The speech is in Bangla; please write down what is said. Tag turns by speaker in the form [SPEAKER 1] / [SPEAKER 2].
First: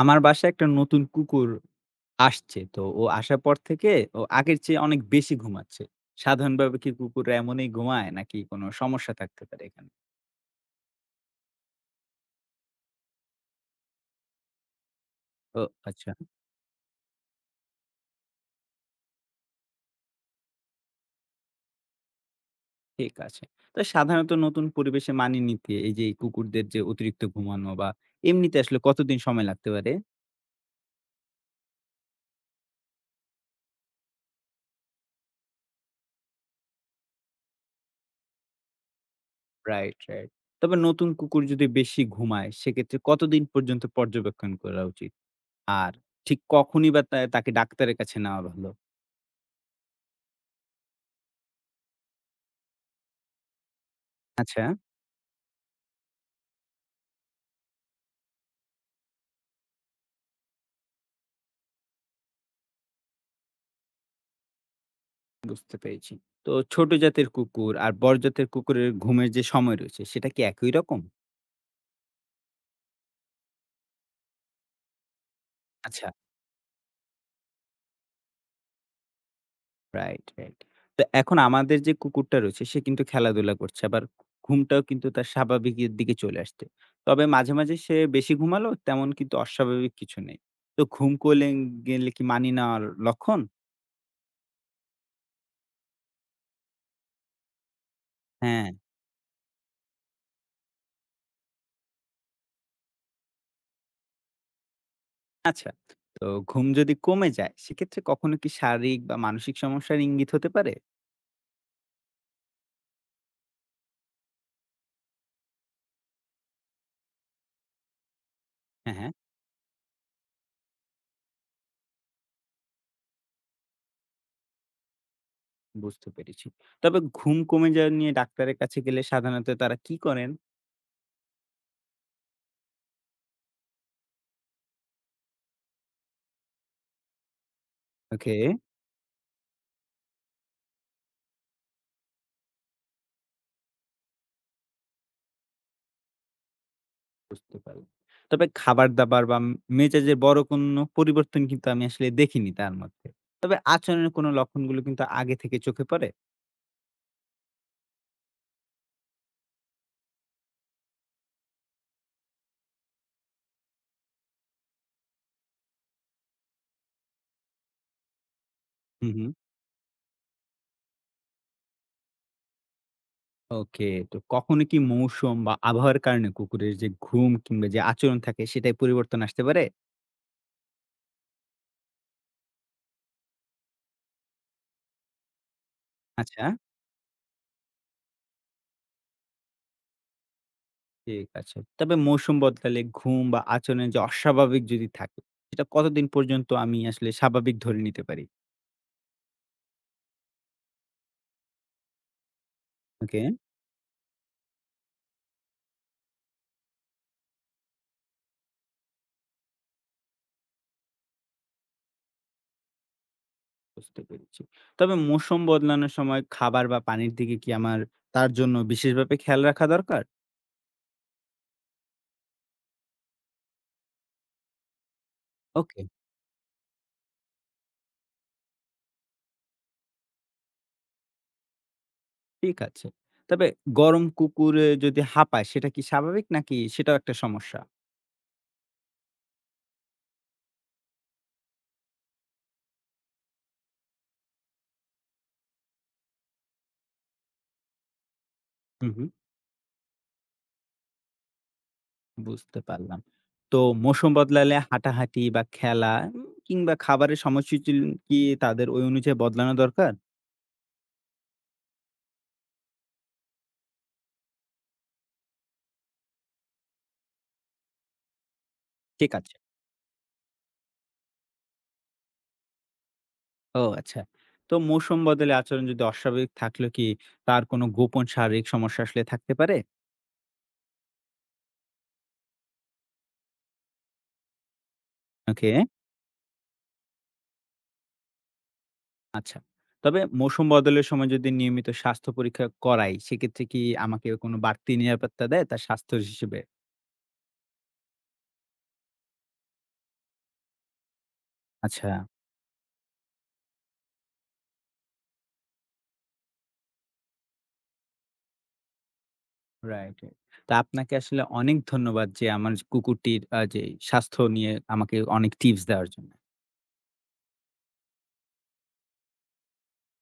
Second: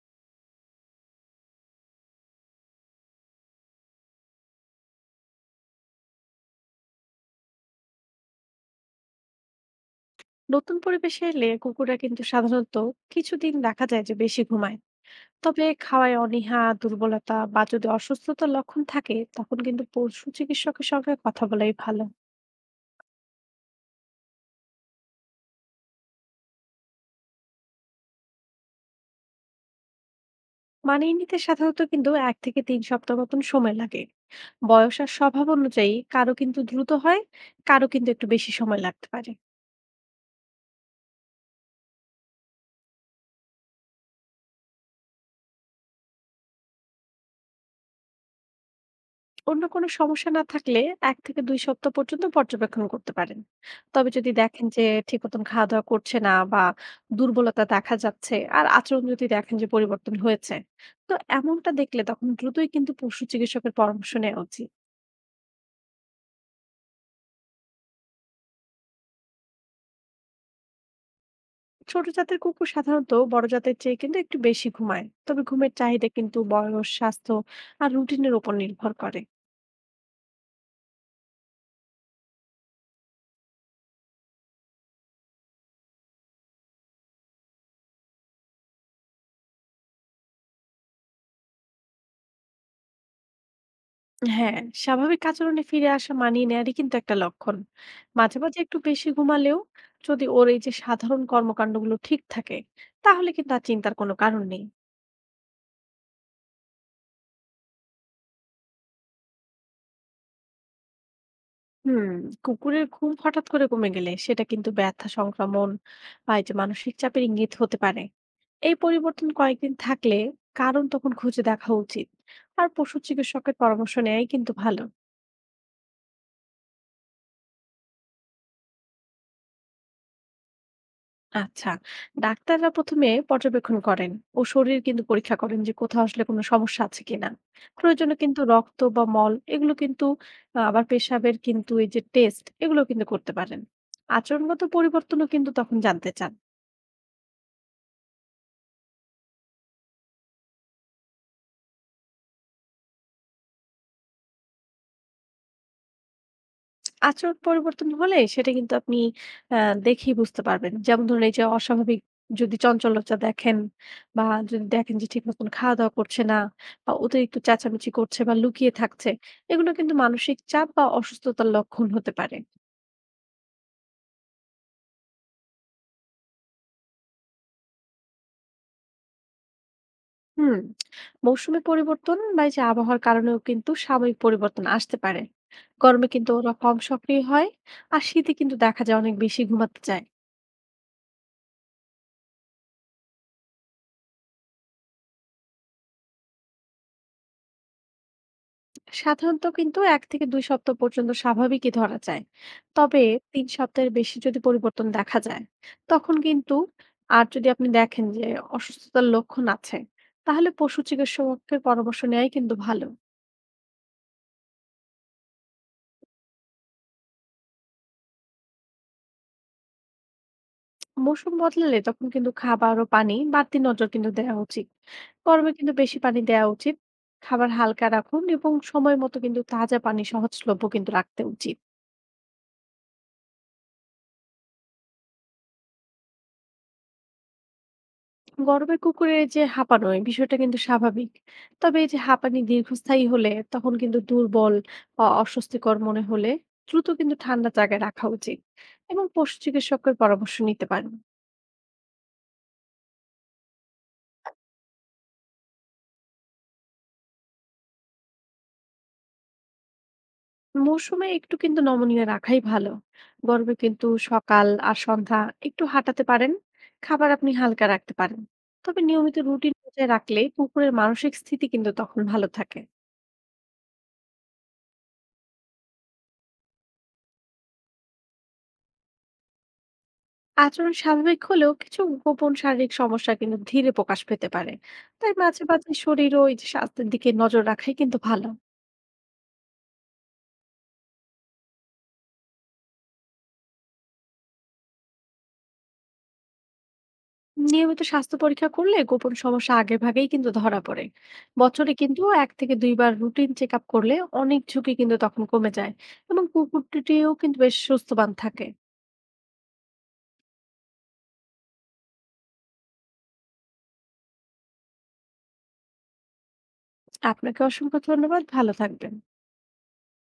[SPEAKER 1] আমার বাসায় একটা নতুন কুকুর আসছে। তো ও আসার পর থেকে ও আগের চেয়ে অনেক বেশি ঘুমাচ্ছে। সাধারণভাবে কি কুকুররা এমনই ঘুমায় নাকি কোনো সমস্যা থাকতে পারে এখানে?
[SPEAKER 2] নতুন পরিবেশে এলে কুকুররা কিন্তু সাধারণত কিছুদিন দেখা যায় যে বেশি ঘুমায়,
[SPEAKER 1] ও
[SPEAKER 2] তবে
[SPEAKER 1] আচ্ছা,
[SPEAKER 2] খাওয়ায় অনীহা, দুর্বলতা বা যদি অসুস্থতার লক্ষণ থাকে, তখন কিন্তু পশু চিকিৎসকের সঙ্গে কথা বলাই ভালো।
[SPEAKER 1] ঠিক আছে। তো সাধারণত নতুন পরিবেশে মানিয়ে নিতে এই যে এই কুকুরদের যে অতিরিক্ত ঘুমানো বা এমনিতে আসলে কতদিন সময় লাগতে পারে?
[SPEAKER 2] মানিয়ে নিতে সাধারণত কিন্তু এক থেকে তিন সপ্তাহ মতন সময় লাগে। বয়স আর স্বভাব অনুযায়ী কারো কিন্তু দ্রুত হয়, কারো কিন্তু একটু বেশি সময় লাগতে পারে।
[SPEAKER 1] Right, right. তবে নতুন কুকুর যদি বেশি ঘুমায় সেক্ষেত্রে কতদিন পর্যন্ত পর্যবেক্ষণ করা উচিত? আর ঠিক কখনই বা তা তাকে ডাক্তারের কাছে নেওয়া ভালো?
[SPEAKER 2] অন্য কোনো সমস্যা না থাকলে ১ থেকে ২ সপ্তাহ পর্যন্ত পর্যবেক্ষণ করতে পারেন। তবে যদি
[SPEAKER 1] আচ্ছা।
[SPEAKER 2] দেখেন যে ঠিক মতন খাওয়া-দাওয়া করছে না, বা দুর্বলতা দেখা যাচ্ছে, আর আচরণ যদি দেখেন যে পরিবর্তন হয়েছে, তো এমনটা দেখলে তখন দ্রুতই কিন্তু পশু চিকিৎসকের পরামর্শ নেওয়া উচিত।
[SPEAKER 1] বুঝতে পেরেছি। তো ছোট জাতের কুকুর আর বড় জাতের কুকুরের ঘুমের যে সময় রয়েছে সেটা কি একই রকম?
[SPEAKER 2] ছোট জাতের কুকুর সাধারণত বড় জাতের চেয়ে কিন্তু একটু বেশি ঘুমায়। তবে ঘুমের
[SPEAKER 1] আচ্ছা।
[SPEAKER 2] চাহিদা কিন্তু বয়স, স্বাস্থ্য আর রুটিনের উপর নির্ভর করে।
[SPEAKER 1] Right, right. তো এখন আমাদের যে কুকুরটা রয়েছে সে কিন্তু খেলাধুলা করছে। আবার ঘুমটাও কিন্তু তার স্বাভাবিকের দিকে চলে আসছে। তবে মাঝে, মাঝে সে বেশি ঘুমালো তেমন কিন্তু অস্বাভাবিক কিছু নেই। তো ঘুম করলে গেলে কি মানিয়ে নেওয়ার লক্ষণ?
[SPEAKER 2] হ্যাঁ, স্বাভাবিক আচরণে ফিরে আসা মানিয়ে নেয়ারই কিন্তু একটা লক্ষণ। মাঝে মাঝে
[SPEAKER 1] হ্যাঁ।
[SPEAKER 2] একটু বেশি ঘুমালেও যদি ওর এই যে সাধারণ কর্মকাণ্ডগুলো ঠিক থাকে, তাহলে কিন্তু আর চিন্তার কোনো কারণ নেই।
[SPEAKER 1] আচ্ছা। তো ঘুম যদি কমে যায় সেক্ষেত্রে কখনো কি শারীরিক বা মানসিক সমস্যার ইঙ্গিত হতে পারে?
[SPEAKER 2] হুম, কুকুরের ঘুম হঠাৎ করে কমে গেলে সেটা কিন্তু ব্যথা, সংক্রমণ বা এই যে মানসিক চাপের ইঙ্গিত হতে পারে। এই
[SPEAKER 1] হ্যাঁ, হ্যাঁ।
[SPEAKER 2] পরিবর্তন কয়েকদিন থাকলে কারণ তখন খুঁজে দেখা উচিত। আর পশু চিকিৎসকের পরামর্শ নেয়াই কিন্তু ভালো।
[SPEAKER 1] বুঝতে পেরেছি। তবে ঘুম কমে যাওয়া নিয়ে ডাক্তারের কাছে গেলে সাধারণত তারা কি করেন?
[SPEAKER 2] আচ্ছা, ডাক্তাররা ১ম এ পর্যবেক্ষণ করেন ও শরীর কিন্তু পরীক্ষা করেন যে কোথাও আসলে কোনো সমস্যা আছে কিনা। প্রয়োজনে
[SPEAKER 1] ওকে।
[SPEAKER 2] কিন্তু রক্ত বা মল এগুলো কিন্তু আবার পেশাবের কিন্তু এই যে টেস্ট এগুলো কিন্তু করতে পারেন। আচরণগত পরিবর্তনও কিন্তু তখন জানতে চান।
[SPEAKER 1] বুঝতে পারলাম। তবে খাবার-দাবার বা মেজাজের বড় কোনো পরিবর্তন কিন্তু আমি আসলে দেখিনি তার মধ্যে। তবে আচরণের কোনো লক্ষণগুলো কিন্তু আগে থেকে চোখে পড়ে?
[SPEAKER 2] আচরণ পরিবর্তন হলে সেটা কিন্তু আপনি আ দেখেই বুঝতে পারবেন। যেমন ধরুন, এই যে অস্বাভাবিক যদি চঞ্চলতা দেখেন, বা যদি দেখেন যে ঠিক মতন খাওয়া-দাওয়া করছে না, বা অতিরিক্ত চেঁচামেচি করছে বা লুকিয়ে থাকছে,
[SPEAKER 1] হুম, হুম।
[SPEAKER 2] এগুলো কিন্তু মানসিক চাপ বা অসুস্থতার লক্ষণ হতে পারে।
[SPEAKER 1] ওকে। তো কখনো কি মৌসুম বা আবহাওয়ার কারণে কুকুরের যে ঘুম কিংবা যে আচরণ থাকে সেটায় পরিবর্তন আসতে পারে?
[SPEAKER 2] হুম? মৌসুমি পরিবর্তন বা এই যে আবহাওয়ার কারণেও কিন্তু সাময়িক পরিবর্তন আসতে পারে। গরমে কিন্তু
[SPEAKER 1] আচ্ছা,
[SPEAKER 2] ওরা কম সক্রিয় হয়, আর শীতে কিন্তু দেখা যায় অনেক বেশি ঘুমাতে চায়।
[SPEAKER 1] ঠিক আছে। তবে মৌসুম বদলালে ঘুম বা আচরণের যে অস্বাভাবিক যদি থাকে, সেটা কতদিন পর্যন্ত আমি আসলে স্বাভাবিক ধরে নিতে পারি?
[SPEAKER 2] সাধারণত কিন্তু ১ থেকে ২ সপ্তাহ পর্যন্ত স্বাভাবিকই ধরা যায়। তবে
[SPEAKER 1] ওকে।
[SPEAKER 2] ৩ সপ্তাহের বেশি যদি পরিবর্তন দেখা যায়, তখন কিন্তু আর যদি আপনি দেখেন যে অসুস্থতার লক্ষণ আছে, তাহলে পশু চিকিৎসকের পরামর্শ নেওয়াই কিন্তু ভালো।
[SPEAKER 1] বুঝতে পেরেছি। তবে মৌসুম বদলানোর সময় খাবার বা পানির দিকে কি আমার তার জন্য বিশেষভাবে খেয়াল রাখা দরকার?
[SPEAKER 2] মৌসুম বদলালে তখন কিন্তু খাবার ও পানি বাড়তি নজর কিন্তু দেওয়া উচিত। গরমে কিন্তু
[SPEAKER 1] ওকে,
[SPEAKER 2] বেশি পানি দেওয়া উচিত। খাবার হালকা রাখুন, এবং সময় মতো কিন্তু তাজা পানি সহজলভ্য কিন্তু রাখতে উচিত।
[SPEAKER 1] ঠিক আছে। তবে গরম কুকুরে যদি হাঁপায় সেটা কি স্বাভাবিক নাকি সেটাও একটা সমস্যা?
[SPEAKER 2] গরমে কুকুরের যে হাঁপানো এই বিষয়টা কিন্তু স্বাভাবিক, তবে এই যে হাঁপানি দীর্ঘস্থায়ী হলে, তখন কিন্তু দুর্বল বা অস্বস্তিকর মনে হলে, দ্রুত কিন্তু ঠান্ডা জায়গায় রাখা উচিত
[SPEAKER 1] হুম,
[SPEAKER 2] এবং
[SPEAKER 1] হুম।
[SPEAKER 2] পশু চিকিৎসকের পরামর্শ নিতে পারেন।
[SPEAKER 1] বুঝতে পারলাম। তো মৌসুম বদলালে হাঁটাহাঁটি বা খেলা কিংবা খাবারের সময়সূচি কি তাদের ওই অনুযায়ী বদলানো দরকার?
[SPEAKER 2] মৌসুমে একটু কিন্তু নমনীয় রাখাই ভালো। গরমে কিন্তু সকাল আর সন্ধ্যা একটু হাঁটাতে পারেন, খাবার আপনি হালকা রাখতে পারেন। তবে
[SPEAKER 1] ঠিক
[SPEAKER 2] নিয়মিত
[SPEAKER 1] আছে।
[SPEAKER 2] রুটিন বজায় রাখলে কুকুরের মানসিক স্থিতি কিন্তু তখন ভালো থাকে।
[SPEAKER 1] ও আচ্ছা। তো মৌসুম বদলে আচরণ যদি অস্বাভাবিক থাকলেও কি তার কোনো গোপন শারীরিক সমস্যা আসলে থাকতে পারে?
[SPEAKER 2] আচরণ স্বাভাবিক হলেও কিছু গোপন শারীরিক সমস্যা কিন্তু ধীরে প্রকাশ পেতে পারে। তাই মাঝে
[SPEAKER 1] ওকে।
[SPEAKER 2] মাঝে শরীর ও এই যে স্বাস্থ্যের দিকে নজর রাখাই কিন্তু ভালো।
[SPEAKER 1] আচ্ছা। তবে মৌসুম বদলের সময় যদি নিয়মিত স্বাস্থ্য পরীক্ষা করাই, সেক্ষেত্রে কি আমাকে কোনো বাড়তি নিরাপত্তা দেয় তার স্বাস্থ্য হিসেবে?
[SPEAKER 2] নিয়মিত স্বাস্থ্য পরীক্ষা করলে গোপন সমস্যা আগে ভাগেই কিন্তু ধরা পড়ে। বছরে
[SPEAKER 1] আচ্ছা।
[SPEAKER 2] কিন্তু এক থেকে দুইবার রুটিন চেক আপ করলে অনেক ঝুঁকি কিন্তু তখন কমে যায়, এবং কুকুরটিও কিন্তু বেশ সুস্থবান থাকে।
[SPEAKER 1] Right, right. তো আপনাকে আসলে অনেক ধন্যবাদ যে আমার কুকুরটির যে স্বাস্থ্য নিয়ে আমাকে অনেক টিপস দেওয়ার জন্য।
[SPEAKER 2] আপনাকে অসংখ্য ধন্যবাদ, ভালো থাকবেন।